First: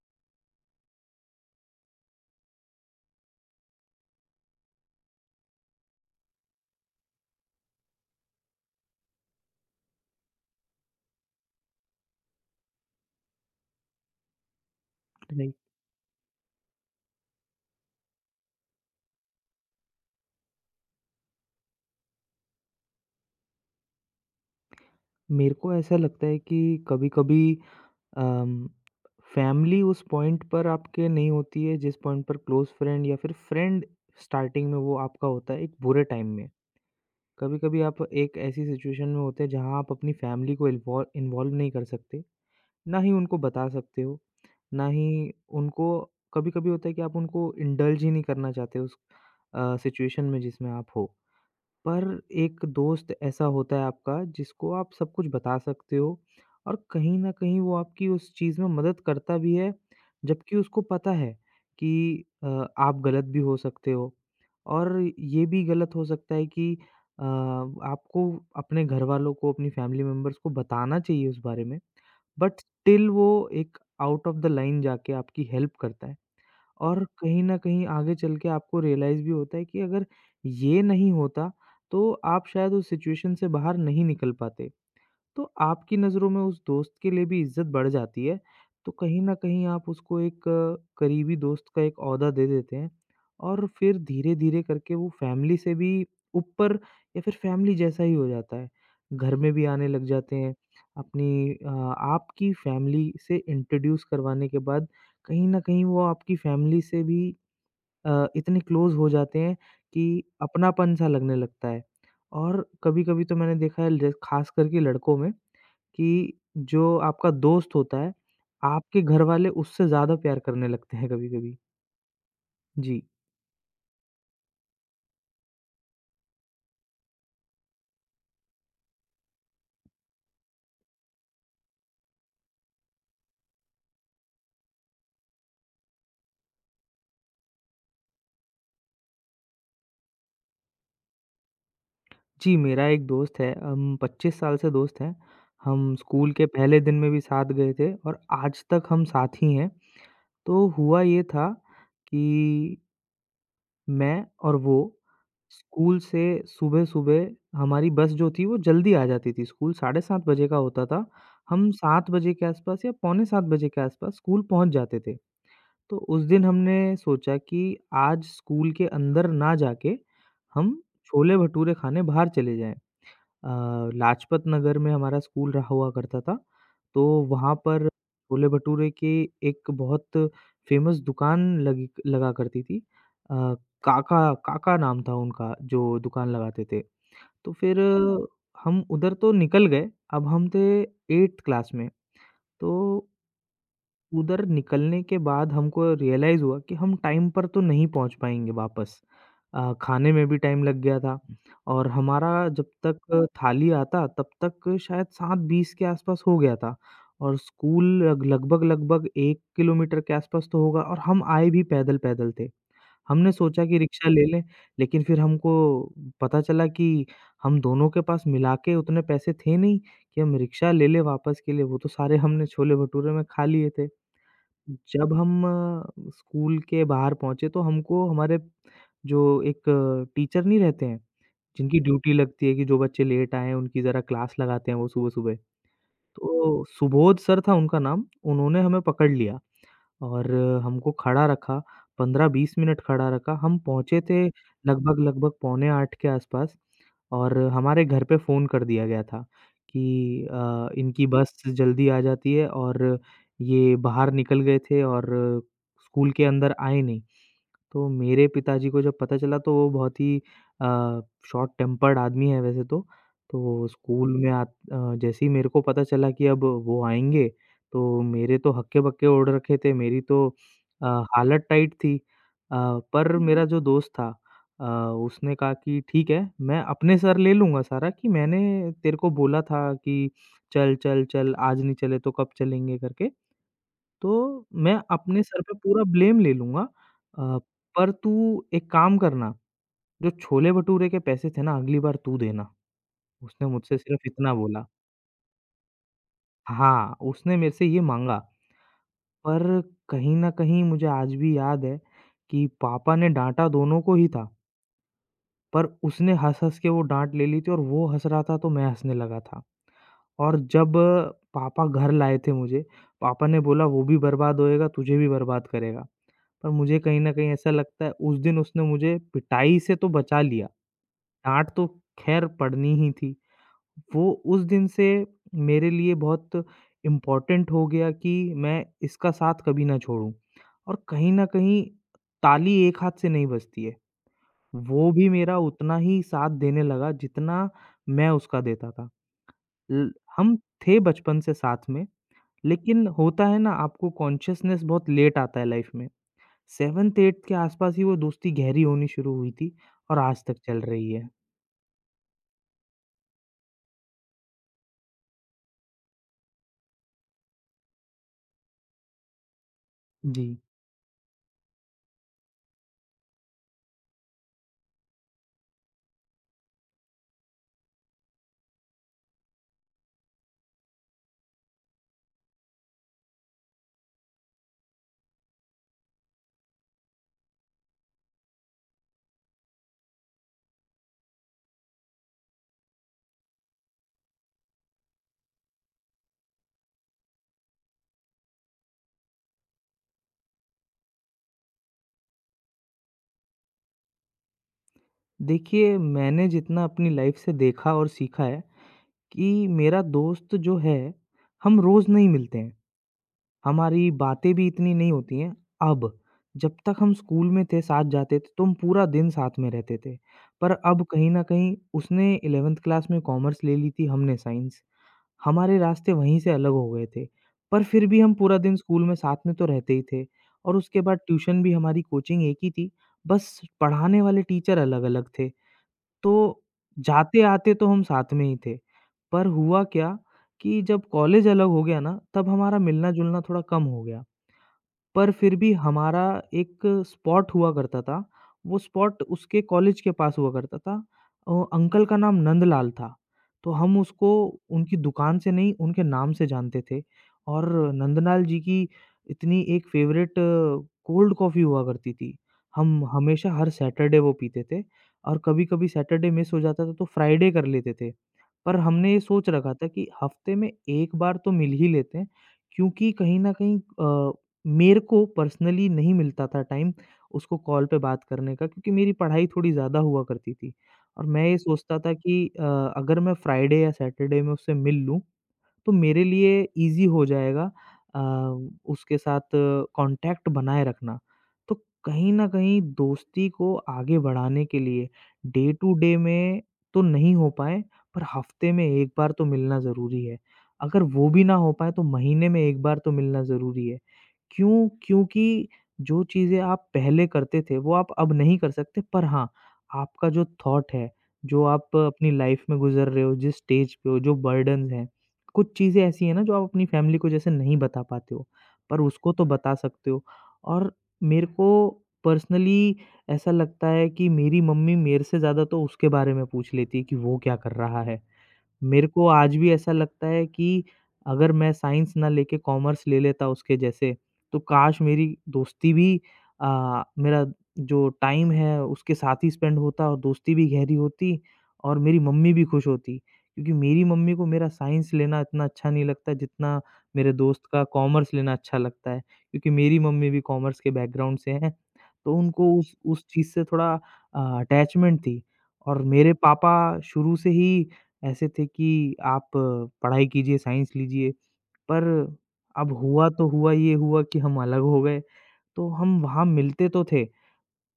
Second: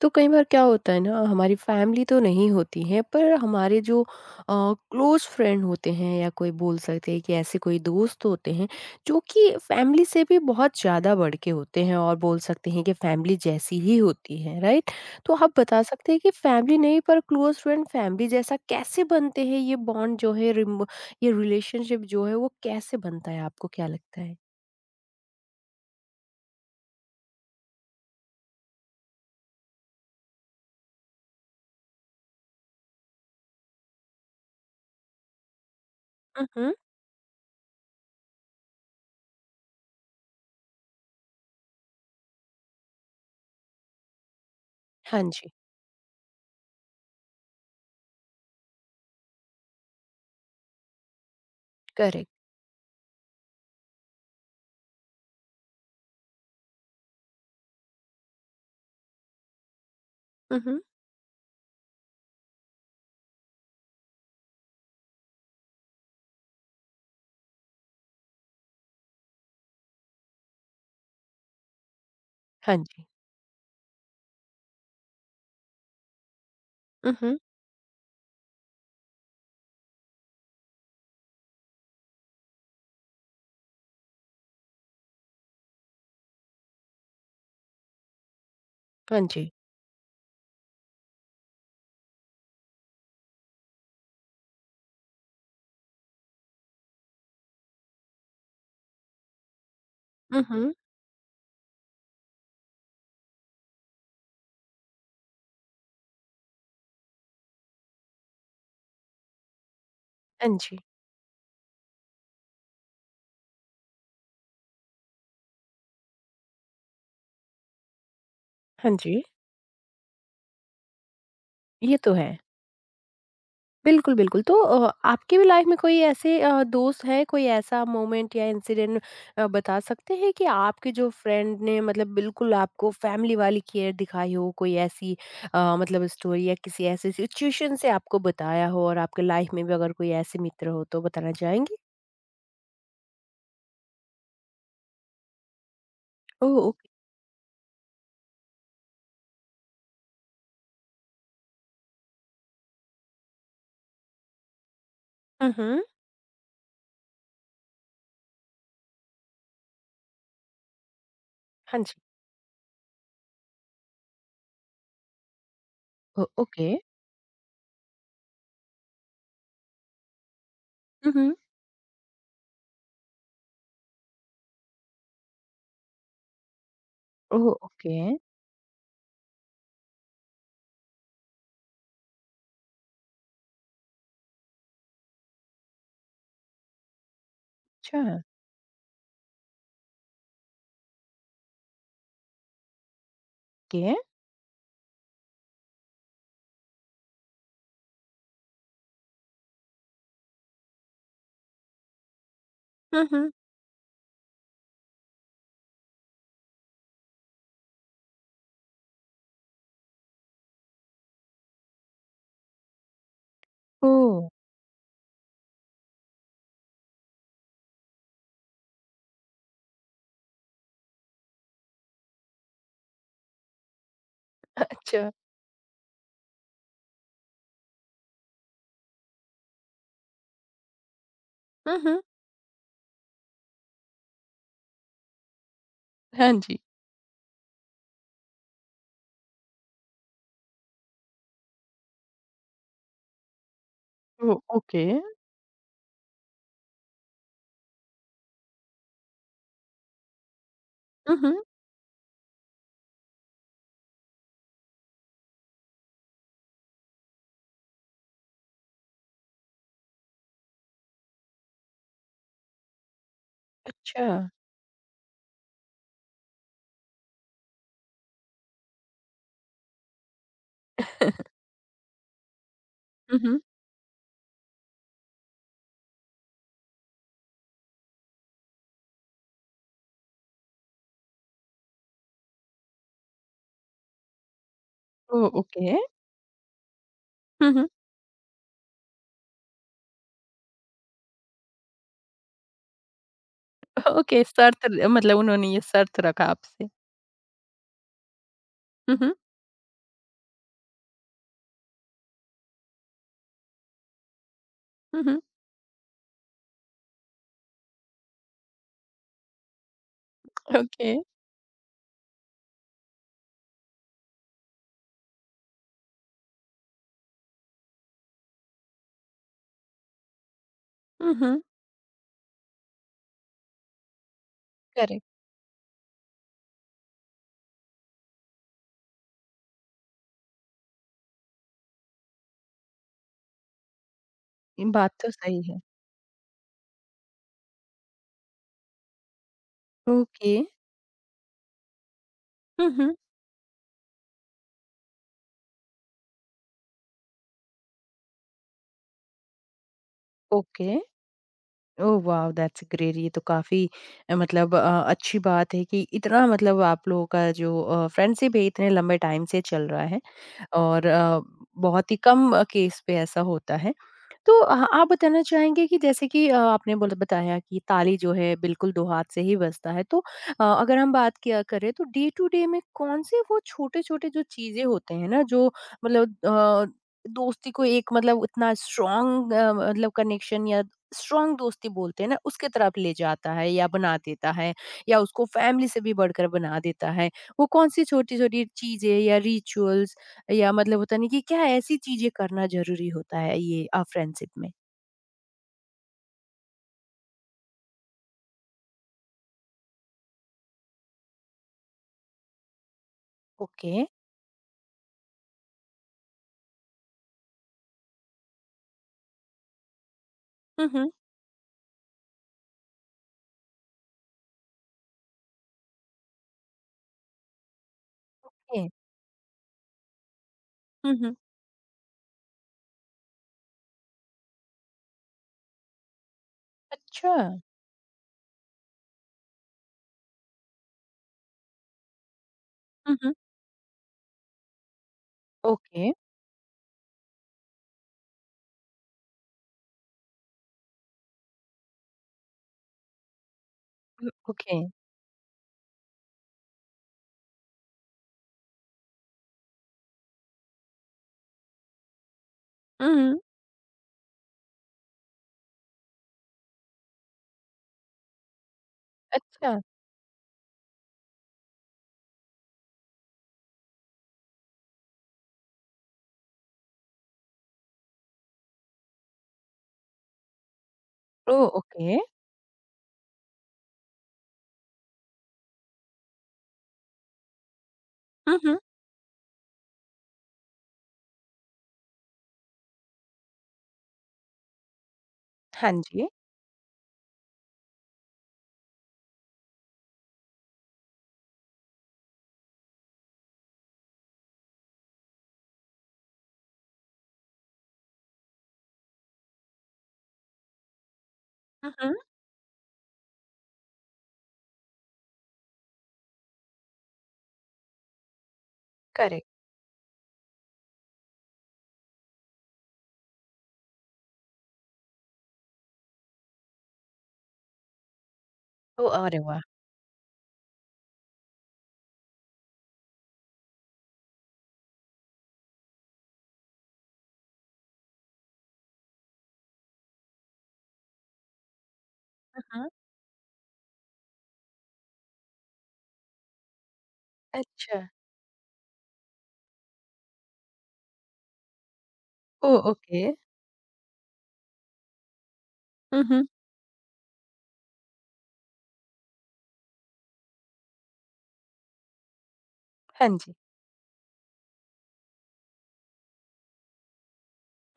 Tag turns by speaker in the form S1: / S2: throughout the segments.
S1: तो कई बार क्या होता है ना, हमारी फैमिली तो नहीं होती है, पर हमारे जो क्लोज फ्रेंड होते हैं या कोई बोल सकते हैं कि ऐसे कोई दोस्त होते हैं जो कि फैमिली से भी बहुत ज़्यादा बढ़ के होते हैं और बोल सकते हैं कि फैमिली जैसी ही होती है, राइट। तो
S2: नहीं,
S1: आप बता सकते हैं कि फैमिली नहीं, पर क्लोज फ्रेंड फैमिली जैसा कैसे बनते हैं, ये बॉन्ड जो है ये रिलेशनशिप जो है वो कैसे बनता है, आपको क्या लगता है?
S2: मेरे को ऐसा लगता है कि कभी-कभी अम, फैमिली उस पॉइंट पर आपके नहीं होती है, जिस पॉइंट पर क्लोज़ फ्रेंड या फिर फ्रेंड स्टार्टिंग में वो आपका होता है, एक बुरे टाइम में।
S1: हम्म।
S2: कभी-कभी आप एक ऐसी सिचुएशन में होते हैं जहाँ आप अपनी फैमिली को इल्वॉल इन्वॉल्व नहीं कर सकते, ना ही उनको बता सकते हो, ना
S1: हाँ
S2: ही
S1: जी।
S2: उनको। कभी-कभी होता है कि आप उनको इंडल्ज ही नहीं करना चाहते उस सिचुएशन में जिसमें आप हो। पर
S1: करेक्ट।
S2: एक दोस्त ऐसा होता है आपका, जिसको आप सब कुछ बता सकते हो, और कहीं ना कहीं वो आपकी उस चीज़ में मदद करता भी है, जबकि उसको
S1: हम्म।
S2: पता है कि अ, आप गलत भी हो सकते हो। और ये भी गलत हो सकता है कि आपको अपने घर वालों को, अपनी फैमिली मेम्बर्स को बताना चाहिए उस बारे में। बट
S1: हाँ जी।
S2: स्टिल वो एक आउट ऑफ द लाइन जाके आपकी हेल्प करता है। और
S1: हम्म।
S2: कहीं न कहीं आगे चल के आपको रियलाइज़ भी होता है कि अगर ये नहीं होता, तो आप शायद उस सिचुएशन से बाहर नहीं निकल पाते। तो आपकी नज़रों में उस दोस्त के लिए भी इज़्ज़त बढ़ जाती है, तो कहीं
S1: हाँ
S2: न
S1: जी।
S2: कहीं आप उसको एक करीबी दोस्त का एक ओहदा दे देते हैं, और फिर धीरे-धीरे करके वो फ़ैमिली से भी ऊपर, या फिर फ़ैमिली जैसा ही हो जाता है। घर में भी आने लग जाते हैं,
S1: हम्म।
S2: अपनी अ, आपकी फ़ैमिली से इंट्रोड्यूस करवाने के बाद कहीं न कहीं वो आपकी फ़ैमिली से भी इतने क्लोज़ हो जाते हैं कि
S1: हाँ जी,
S2: अपनापन-सा लगने लगता है। और कभी-कभी तो मैंने देखा है, ल ख़ास करके लड़कों में, कि जो आपका दोस्त होता है,
S1: हाँ
S2: आपके
S1: जी।
S2: घरवाले उससे ज़्यादा प्यार करने लगते हैं कभी-कभी।
S1: ये तो है।
S2: जी।
S1: बिल्कुल, बिल्कुल। तो आपकी भी लाइफ़ में कोई ऐसे दोस्त है, कोई ऐसा मोमेंट या इंसिडेंट बता सकते हैं कि आपके जो फ्रेंड ने मतलब बिल्कुल आपको फैमिली वाली केयर दिखाई हो? कोई ऐसी मतलब स्टोरी या किसी ऐसे सिचुएशन से आपको बताया हो, और आपके लाइफ़ में भी अगर कोई ऐसे मित्र हो तो बताना चाहेंगी?
S2: जी, मेरा एक दोस्त है, हम 25 साल से दोस्त हैं। हम स्कूल के
S1: ओह!
S2: पहले
S1: ओके।
S2: दिन में भी साथ गए थे, और आज तक हम साथ ही हैं। तो हुआ ये था कि मैं और वो
S1: हुँ, हुँ।
S2: स्कूल से सुबह-सुबह, हमारी बस जो थी वो जल्दी आ जाती थी। स्कूल 7:30 बजे का होता था। हम
S1: हाँ जी।
S2: 7 बजे के आस-पास या पौने 7 बजे के आस-पास स्कूल पहुँच जाते थे। तो उस
S1: ओ
S2: दिन
S1: ओके।
S2: हमने सोचा कि आज स्कूल के अंदर ना जाके हम
S1: हुँ, हुँ।
S2: छोले-भटूरे खाने बाहर चले जाएँ। अ, लाजपत नगर में हमारा स्कूल रहा हुआ करता था, तो
S1: ओह!
S2: वहाँ पर
S1: ओके।
S2: छोले-भटूरे की एक बहुत फ़ेमस दुकान लगी लगा करती थी। अ, काका, काका नाम था उनका जो दुकान लगाते थे। तो फिर
S1: अच्छा।
S2: हम उधर तो निकल गए, अब हम थे 8th क्लास में। तो
S1: के
S2: उधर निकलने के बाद हमको रियलाइज़ हुआ कि हम टाइम पर तो नहीं पहुँच पाएँगे वापस। खाने में भी टाइम लग गया था, और हमारा, जब
S1: हुँ,
S2: तक
S1: हुँ।
S2: थाली आता तब तक शायद 7:20 के आसपास हो गया था। और स्कूल लग लगभग-लगभग 1 किलोमीटर के आसपास तो होगा, और हम आए भी पैदल-पैदल थे। हमने सोचा कि रिक्शा
S1: ओह!
S2: ले लें, लेकिन फिर हमको पता चला कि हम दोनों के पास मिला के उतने पैसे थे नहीं कि हम रिक्शा ले लें वापस के लिए, वो तो सारे हमने छोले-भटूरे में खा लिए थे।
S1: अच्छा।
S2: जब हम स्कूल के बाहर पहुँचे, तो हमको हमारे जो एक टीचर नहीं रहते हैं,
S1: हुँ,
S2: जिनकी
S1: हुँ।
S2: ड्यूटी लगती है कि जो बच्चे लेट आए हैं उनकी ज़रा क्लास लगाते हैं वो सुबह-सुबह,
S1: हाँ जी।
S2: तो सुबोध सर था उनका नाम, उन्होंने हमें पकड़ लिया। और हमको खड़ा रखा, 15-20 मिनट खड़ा रखा। हम पहुँचे थे
S1: ओह! ओके।
S2: लगभग-लगभग पौने 8 के आसपास, और हमारे घर पे फ़ोन कर दिया गया था कि इनकी
S1: हुँ,
S2: बस
S1: हुँ।
S2: जल्दी आ जाती है, और ये बाहर निकल गए थे और स्कूल के अंदर आए नहीं। तो मेरे पिताजी को जब पता चला, तो वो बहुत ही अ, शॉर्ट टेम्पर्ड आदमी है वैसे तो। तो
S1: अच्छा।
S2: स्कूल में जैसे ही मेरे को पता चला कि अब वो आएँगे, तो मेरे तो हक्के-बक्के ओढ़ रखे थे, मेरी तो अ, हालत टाइट थी। पर
S1: हुँ,
S2: हुँ।
S1: हुँ।
S2: मेरा जो दोस्त था, अ, उसने कहा कि ठीक है, मैं अपने सर ले लूँगा सारा कि मैंने तेरे को बोला था कि चल, चल, चल आज नहीं चले तो कब चलेंगे करके। तो मैं अपने
S1: ओह!
S2: सर पे
S1: ओके।
S2: पूरा ब्लेम ले लूँगा, अ,
S1: हुँ, हुँ।
S2: पर तू एक काम करना, जो छोले-भटूरे के पैसे थे ना अगली बार तू देना। उसने मुझसे सिर्फ़
S1: ओके,
S2: इतना बोला।
S1: शर्त र मतलब उन्होंने ये शर्त रखा आपसे।
S2: हाँ, उसने मेरे से ये माँगा।
S1: हुँ, हुँ।
S2: पर कहीं न कहीं मुझे आज भी याद है कि पापा ने डाँटा दोनों को ही था,
S1: हुँ, हुँ।
S2: पर उसने हँस-हँस के वो डाँट ले ली थी, और वो हँस रहा था तो मैं हँसने लगा था। और जब
S1: ओके।
S2: पापा घर लाए थे मुझे, पापा ने बोला वो भी बर्बाद होएगा, तुझे भी बर्बाद करेगा। पर मुझे कहीं न कहीं ऐसा लगता है उस दिन उसने मुझे पिटाई से तो बचा लिया,
S1: हुँ, हुँ।
S2: डाँट तो ख़ैर पड़नी ही थी। वो उस दिन से
S1: करेक्ट,
S2: मेरे लिए बहुत इम्पोर्टेंट हो गया कि मैं इसका साथ कभी ना छोड़ूँ, और कहीं न कहीं ताली एक हाथ से नहीं बजती है।
S1: ये
S2: वो
S1: बात
S2: भी
S1: तो
S2: मेरा
S1: सही है।
S2: उतना ही साथ देने लगा जितना मैं उसका देता था। ल
S1: ओके।
S2: हम थे बचपन से साथ में,
S1: हुँ,
S2: लेकिन
S1: हुँ।
S2: होता है ना, आपको कॉन्शसनेस बहुत लेट आता है लाइफ़ में। 7th-8th के आस-पास ही वो दोस्ती गहरी होनी शुरू हुई थी, और आज तक चल
S1: ओके।
S2: रही है।
S1: Oh wow! That's great. ये तो काफ़ी मतलब अच्छी बात है कि इतना मतलब आप लोगों का जो फ्रेंडशिप है, इतने लंबे टाइम से चल रहा है,
S2: जी।
S1: और बहुत ही कम केस पे ऐसा होता है। तो आप बताना चाहेंगे कि जैसे कि आपने बोला बताया कि ताली जो है बिल्कुल 2 हाथ से ही बजता है। तो अगर हम बात किया करें तो डे टू डे में कौन-से वो छोटे-छोटे जो चीज़ें होते हैं ना, जो मतलब दोस्ती को एक मतलब इतना स्ट्रॉन्ग मतलब कनेक्शन या स्ट्रॉन्ग दोस्ती बोलते हैं ना, उसके तरफ ले जाता है या बना देता है, या उसको फैमिली से भी बढ़कर बना देता है। वो कौन-सी छोटी-छोटी चीज़ें या रिचुअल्स या मतलब होता नहीं कि क्या ऐसी चीज़ें करना ज़रूरी होता है ये फ्रेंडशिप में?
S2: देखिए, मैंने जितना अपनी लाइफ़ से देखा और सीखा है कि मेरा दोस्त जो है, हम रोज़ नहीं मिलते हैं।
S1: ओके।
S2: हमारी बातें भी इतनी नहीं होती हैं अब। जब तक हम स्कूल में थे, साथ जाते थे, तो हम पूरा दिन साथ में रहते थे। पर
S1: हुँ,
S2: अब
S1: हुँ।
S2: कहीं न कहीं उसने 11th क्लास में कॉमर्स ले ली थी, हमने साइंस। हमारे रास्ते वहीं से अलग हो गए थे। पर फिर भी हम पूरा दिन
S1: ए
S2: स्कूल में साथ में तो रहते ही थे, और उसके
S1: हुँ,
S2: बाद
S1: हुँ।
S2: ट्यूशन भी हमारी कोचिंग एक ही थी, बस पढ़ाने वाले टीचर अलग-अलग थे। तो
S1: अच्छा।
S2: जाते-आते तो हम साथ में ही थे। पर हुआ क्या कि जब कॉलेज अलग हो गया ना, तब हमारा
S1: हुँ, हुँ।
S2: मिलना-जुलना थोड़ा कम हो गया। पर फिर भी
S1: ओके,
S2: हमारा एक स्पॉट हुआ करता था, वो स्पॉट उसके कॉलेज के पास हुआ करता था। अंकल का नाम नंदलाल था, तो हम उसको
S1: ओके।
S2: उनकी दुकान से नहीं, उनके नाम से जानते थे, और नंदलाल जी की इतनी एक फ़ेवरेट कोल्ड कॉफ़ी हुआ करती थी। हम
S1: हुँ, हुँ।
S2: हमेशा हर सैटरडे वो पीते थे, और कभी-कभी सैटरडे मिस हो जाता था तो फ्राइडे कर लेते थे। पर हमने ये सोच रखा
S1: अच्छा,
S2: था कि हफ़्ते में 1 बार तो मिल ही लेते हैं, क्योंकि कहीं न कहीं मेरे को पर्सनली नहीं मिलता था टाइम उसको कॉल पे बात करने का, क्योंकि मेरी पढ़ाई थोड़ी ज़्यादा हुआ करती थी, और मैं ये
S1: ओह!
S2: सोचता
S1: ओके।
S2: था कि अगर मैं फ्राइडे या सैटरडे में उससे मिल लूँ तो मेरे लिए ईज़ी हो जाएगा अ,
S1: हुँ, हुँ।
S2: उसके साथ कॉन्टैक्ट बनाए रखना। तो कहीं न कहीं दोस्ती को आगे बढ़ाने के लिए डे टू
S1: हाँ
S2: डे
S1: जी।
S2: में तो नहीं हो पाए, पर हफ़्ते में 1 बार तो मिलना ज़रूरी है। अगर वो भी ना हो पाए तो महीने में 1 बार तो मिलना ज़रूरी है। क्यों? क्योंकि जो चीज़ें आप पहले करते थे वो आप अब नहीं कर सकते, पर हाँ, आपका जो थॉट है, जो
S1: हुँ,
S2: आप
S1: हुँ।
S2: अपनी लाइफ़ में गुज़र रहे हो, जिस स्टेज पे हो, जो बर्डन्स हैं, कुछ चीज़ें ऐसी हैं ना जो आप अपनी फैमिली को जैसे नहीं बता पाते हो, पर उसको तो
S1: करेक्ट।
S2: बता सकते हो। और मेरे को पर्सनली ऐसा लगता है कि मेरी मम्मी मेरे से ज़्यादा तो उसके बारे में पूछ लेती है कि वो क्या कर रहा है। मेरे
S1: ओह!
S2: को
S1: अरे
S2: आज
S1: वाह!
S2: भी ऐसा लगता है कि अगर मैं साइंस ना लेके कॉमर्स ले लेता उसके जैसे, तो काश मेरी दोस्ती भी, मेरा जो टाइम है उसके साथ ही स्पेंड होता और दोस्ती भी गहरी होती, और मेरी मम्मी
S1: हुँ,
S2: भी खुश
S1: हुँ।
S2: होती। क्योंकि मेरी मम्मी को मेरा साइंस लेना इतना अच्छा नहीं लगता जितना मेरे दोस्त का
S1: अच्छा,
S2: कॉमर्स लेना अच्छा लगता है। क्योंकि मेरी मम्मी भी कॉमर्स के बैकग्राउंड से हैं, तो उनको
S1: ओह!
S2: उस
S1: ओके।
S2: उस चीज़ से थोड़ा अटैचमेंट थी, और
S1: हुँ,
S2: मेरे
S1: हुँ।
S2: पापा शुरू से ही ऐसे थे कि आप पढ़ाई कीजिए, साइंस लीजिए। पर अब
S1: हाँ
S2: हुआ तो
S1: जी।
S2: हुआ, ये हुआ कि हम अलग हो गए। तो हम वहाँ मिलते तो थे,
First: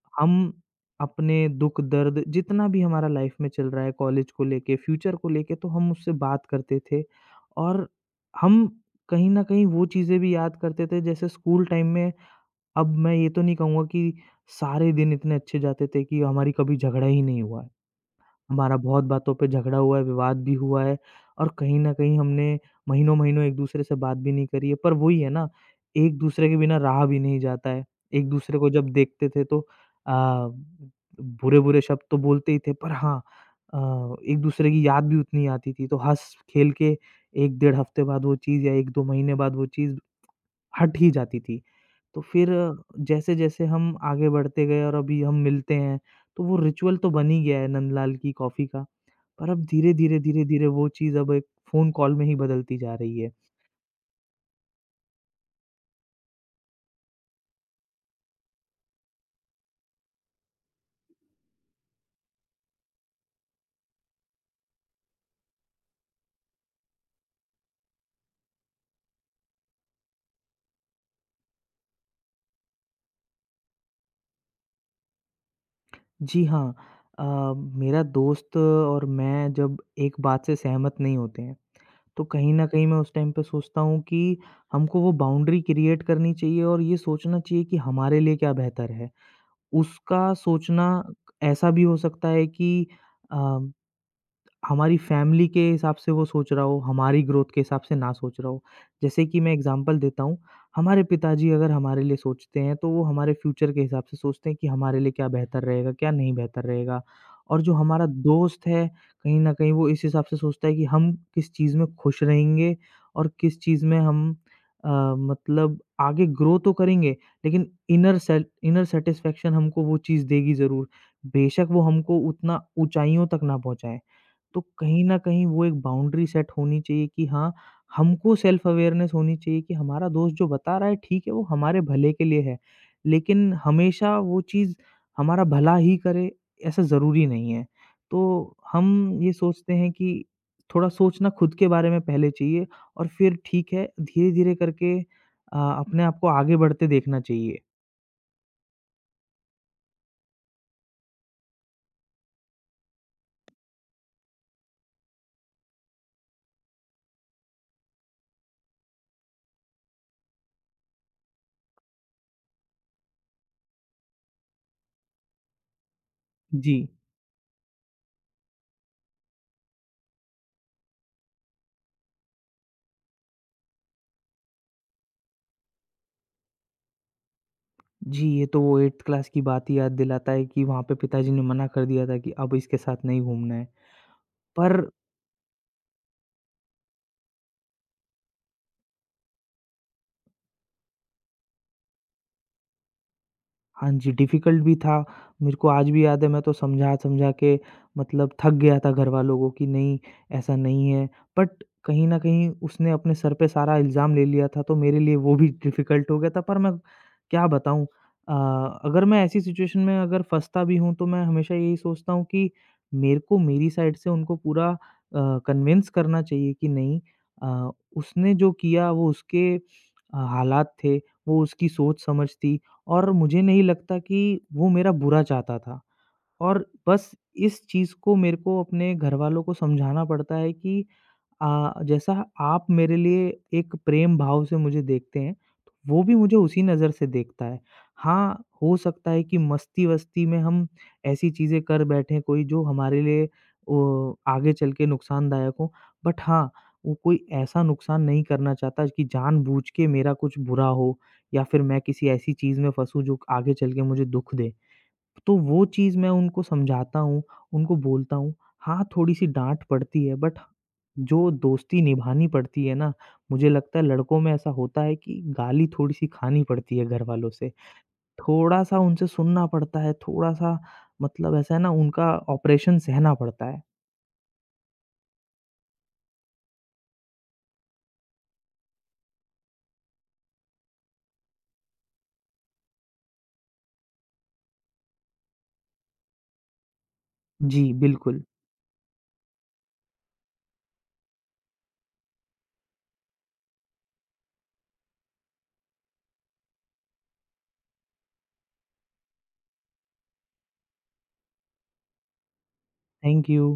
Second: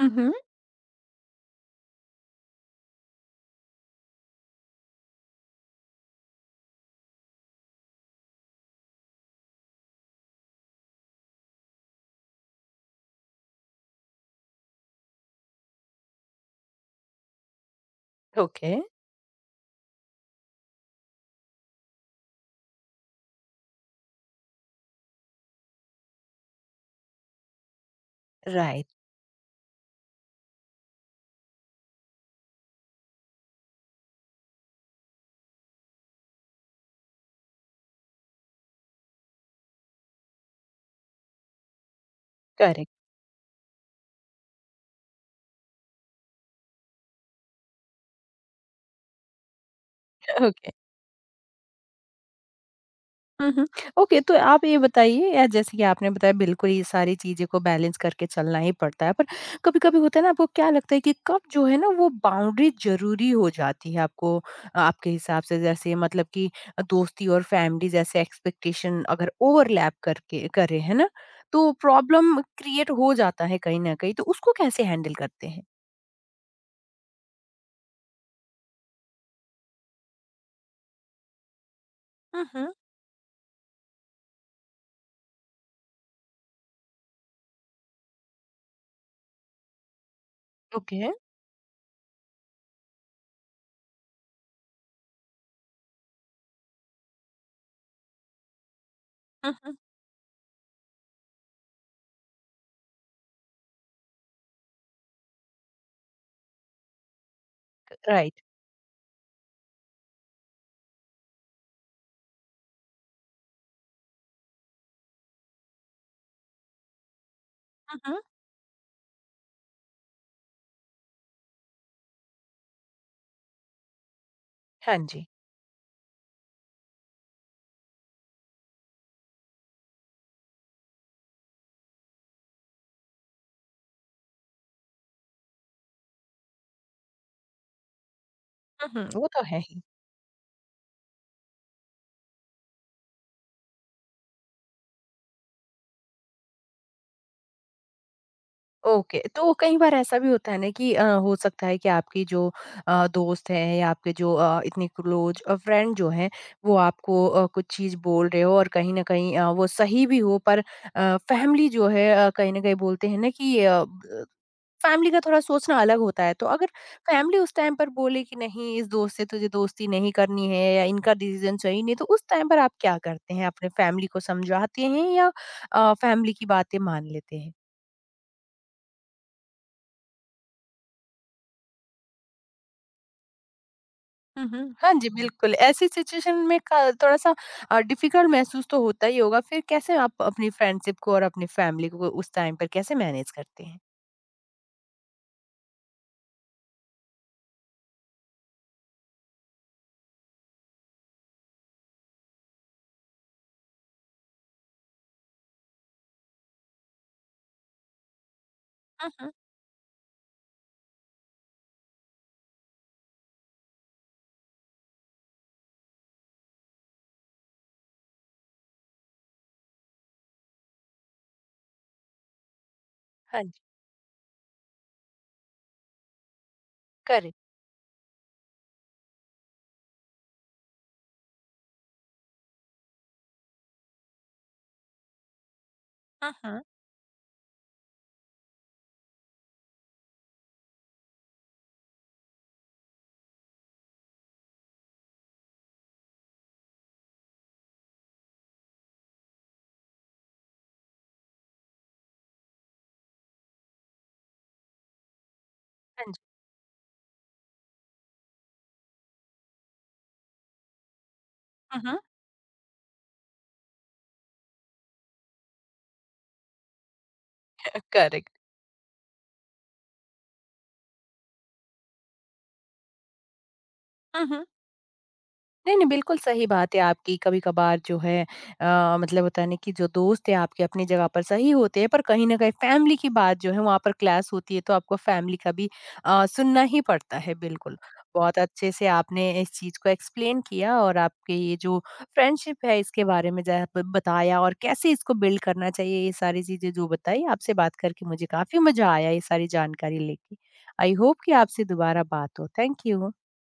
S1: हुँ, हुँ।
S2: हम अपने दुःख-दर्द जितना भी हमारा लाइफ में चल रहा है कॉलेज को लेके, फ्यूचर को लेके, तो हम उससे बात करते थे, और हम कहीं न कहीं वो चीज़ें भी याद करते थे जैसे स्कूल टाइम में। अब मैं ये तो नहीं कहूँगा कि सारे दिन इतने अच्छे जाते थे कि हमारी कभी झगड़ा ही नहीं हुआ है।
S1: ओके,
S2: हमारा बहुत बातों पे झगड़ा हुआ है, विवाद भी हुआ है, और कहीं न कहीं हमने महीनों-महीनों एक-दूसरे से बात भी नहीं करी है। पर वही है ना, एक-दूसरे के बिना रहा भी नहीं जाता है। एक-दूसरे को
S1: राइट,
S2: जब देखते थे तो अ, बुरे-बुरे शब्द तो बोलते ही थे, पर हाँ, एक-दूसरे की याद भी उतनी आती थी। तो हँस-खेल के 1 डेढ़ हफ्ते बाद वो चीज़ या 1-2 महीने बाद वो चीज़ हट ही जाती थी। तो फिर
S1: करेक्ट,
S2: जैसे-जैसे हम आगे बढ़ते गए और अभी हम मिलते हैं, तो वो रिचुअल तो बन ही गया है नंदलाल की कॉफ़ी का। पर अब धीरे-धीरे, धीरे-धीरे
S1: ओके।
S2: वो चीज़ अब एक फ़ोन कॉल में ही बदलती जा रही है।
S1: हुँ, हुँ। ओके, तो आप ये बताइए, या जैसे कि आपने बताया, बिल्कुल ये सारी चीज़ें को बैलेंस करके चलना ही पड़ता है, पर कभी-कभी होता है ना, आपको क्या लगता है कि कब जो है ना वो बाउंड्री ज़रूरी हो जाती है, आपको आपके हिसाब से? जैसे मतलब कि दोस्ती और फैमिली जैसे एक्सपेक्टेशन अगर ओवरलैप करके करे, है ना? तो प्रॉब्लम क्रिएट हो जाता है कहीं न कहीं, तो उसको कैसे हैंडल करते हैं?
S2: जी हाँ, अ, मेरा दोस्त और मैं जब एक बात से सहमत नहीं होते हैं, तो
S1: हुँ,
S2: कहीं न
S1: हुँ।
S2: कहीं मैं उस टाइम पे सोचता हूँ कि हमको वो बाउंड्री क्रिएट करनी चाहिए और ये सोचना चाहिए कि हमारे लिए क्या बेहतर है। उसका सोचना
S1: ओके।
S2: ऐसा भी हो सकता है कि अ हमारी फैमिली के हिसाब से वो सोच रहा हो, हमारी ग्रोथ के हिसाब से ना सोच रहा हो। जैसे कि मैं
S1: हुँ, हुँ।
S2: एग्ज़ाम्पल देता हूँ, हमारे पिताजी अगर हमारे लिए सोचते हैं, तो वो हमारे फ्यूचर के हिसाब से सोचते हैं कि हमारे लिए क्या बेहतर रहेगा, क्या नहीं बेहतर रहेगा। और जो
S1: क
S2: हमारा
S1: राइट।
S2: दोस्त है, कहीं न कहीं वो इस हिसाब से सोचता है कि हम किस चीज़ में खुश रहेंगे और किस चीज़ में हम अ, मतलब आगे ग्रो तो करेंगे, लेकिन
S1: हुँ, हुँ।
S2: इनर सैटिस्फैक्शन हमको वो चीज़ देगी ज़रूर। बेशक वो हमको उतना ऊँचाइयों तक ना पहुँचाए। तो
S1: हाँ
S2: कहीं न
S1: जी।
S2: कहीं वो एक बाउंड्री सेट होनी चाहिए कि हाँ, हमको सेल्फ अवेयरनेस होनी चाहिए कि हमारा दोस्त जो बता रहा है ठीक है, वो हमारे भले के लिए है। लेकिन हमेशा वो चीज़ हमारा भला ही करे ऐसा ज़रूरी नहीं है। तो हम
S1: हुँ, हुँ। वो
S2: ये
S1: तो है।
S2: सोचते हैं कि थोड़ा सोचना खुद के बारे में पहले चाहिए और फिर ठीक है धीरे-धीरे करके अपने आप को आगे बढ़ते देखना चाहिए।
S1: ओके, तो कई बार ऐसा भी होता है ना कि हो सकता है कि आपकी जो दोस्त है या आपके जो इतने क्लोज फ्रेंड जो हैं, वो आपको कुछ चीज़ बोल रहे हो और कहीं ना कहीं वो सही भी हो, पर फैमिली जो है कहीं ना कहीं बोलते हैं ना कि फैमिली का थोड़ा सोचना अलग होता है। तो अगर
S2: जी।
S1: फैमिली उस टाइम पर बोले कि नहीं, इस दोस्त से तुझे दोस्ती नहीं करनी है या इनका डिसीजन सही नहीं, तो उस टाइम पर आप क्या करते हैं, अपने फैमिली को समझाते हैं या फैमिली की बातें मान लेते हैं?
S2: जी, ये तो वो 8th क्लास की बात ही याद दिलाता है कि वहाँ पे पिताजी ने मना कर दिया था कि अब इसके साथ नहीं घूमना है।
S1: हुँ, हुँ।
S2: पर
S1: हाँ जी, बिल्कुल। ऐसी सिचुएशन में का थोड़ा-सा डिफ़िकल्ट महसूस तो होता ही होगा। फिर कैसे आप अपनी फ्रेंडशिप को और अपनी फैमिली को उस टाइम पर कैसे मैनेज करते हैं?
S2: हाँ जी, डिफ़िकल्ट भी था। मेरे को आज भी याद है, मैं तो समझा-समझा के मतलब थक गया था घरवालों को कि नहीं, ऐसा नहीं है। बट कहीं न कहीं उसने अपने सर पे सारा इल्ज़ाम ले लिया था, तो मेरे लिए वो भी डिफ़िकल्ट हो गया था। पर मैं क्या बताऊँ, अ, अगर
S1: हुँ,
S2: मैं
S1: हुँ।
S2: ऐसी सिचुएशन में अगर फँसता भी हूँ तो मैं हमेशा यही सोचता हूँ कि मेरे को मेरी साइड से उनको पूरा कन्विंस करना चाहिए कि नहीं, अ, उसने जो किया वो उसके हालात थे, वो उसकी सोच-समझ थी। और मुझे
S1: हाँ जी,
S2: नहीं लगता कि वो मेरा बुरा चाहता था। और बस
S1: करेक्ट।
S2: इस चीज़ को मेरे को अपने घरवालों को समझाना पड़ता है कि जैसा आप मेरे लिए एक प्रेम भाव से मुझे देखते हैं, तो वो भी
S1: हुँ,
S2: मुझे उसी
S1: हुँ।
S2: नज़र से देखता है। हाँ, हो सकता है कि मस्ती-वस्ती में हम ऐसी चीज़ें कर बैठें कोई, जो हमारे लिए ओ, आगे चल के नुकसानदायक हो, बट हाँ, वो कोई ऐसा नुकसान नहीं करना चाहता कि जानबूझ के मेरा कुछ बुरा हो या फिर मैं किसी ऐसी चीज़ में फँसूँ जो आगे चल के मुझे दुःख दे। तो वो चीज़ मैं
S1: हाँ जी।
S2: उनको समझाता हूँ, उनको बोलता हूँ। हाँ, थोड़ी-सी डाँट पड़ती है, बट जो दोस्ती
S1: हुँ, हुँ।
S2: निभानी पड़ती है ना, मुझे लगता है लड़कों में ऐसा होता है कि गाली थोड़ी-सी खानी पड़ती है घरवालों से।
S1: करेक्ट।
S2: थोड़ा-सा उनसे सुनना पड़ता है, थोड़ा-सा मतलब ऐसा है ना, उनका ऑपरेशन सहना पड़ता है।
S1: हुँ, हुँ। नहीं, नहीं, बिल्कुल सही बात है आपकी। कभी-कभार जो है मतलब होता है ना कि जो दोस्त है आपके अपनी जगह पर सही होते हैं, पर कहीं न कहीं फैमिली की बात जो है वहाँ पर क्लैश होती है, तो आपको फैमिली का भी सुनना ही पड़ता है,
S2: जी,
S1: बिल्कुल।
S2: बिल्कुल।
S1: बहुत अच्छे से आपने इस चीज़ को एक्सप्लेन किया, और आपके ये जो फ्रेंडशिप है इसके बारे में जो है ब बताया और कैसे इसको बिल्ड करना चाहिए, ये सारी चीज़ें जो बताई, आपसे बात करके मुझे काफ़ी मज़ा आया ये सारी जानकारी लेके। आई होप कि आपसे दोबारा बात हो। Thank you.
S2: Thank you.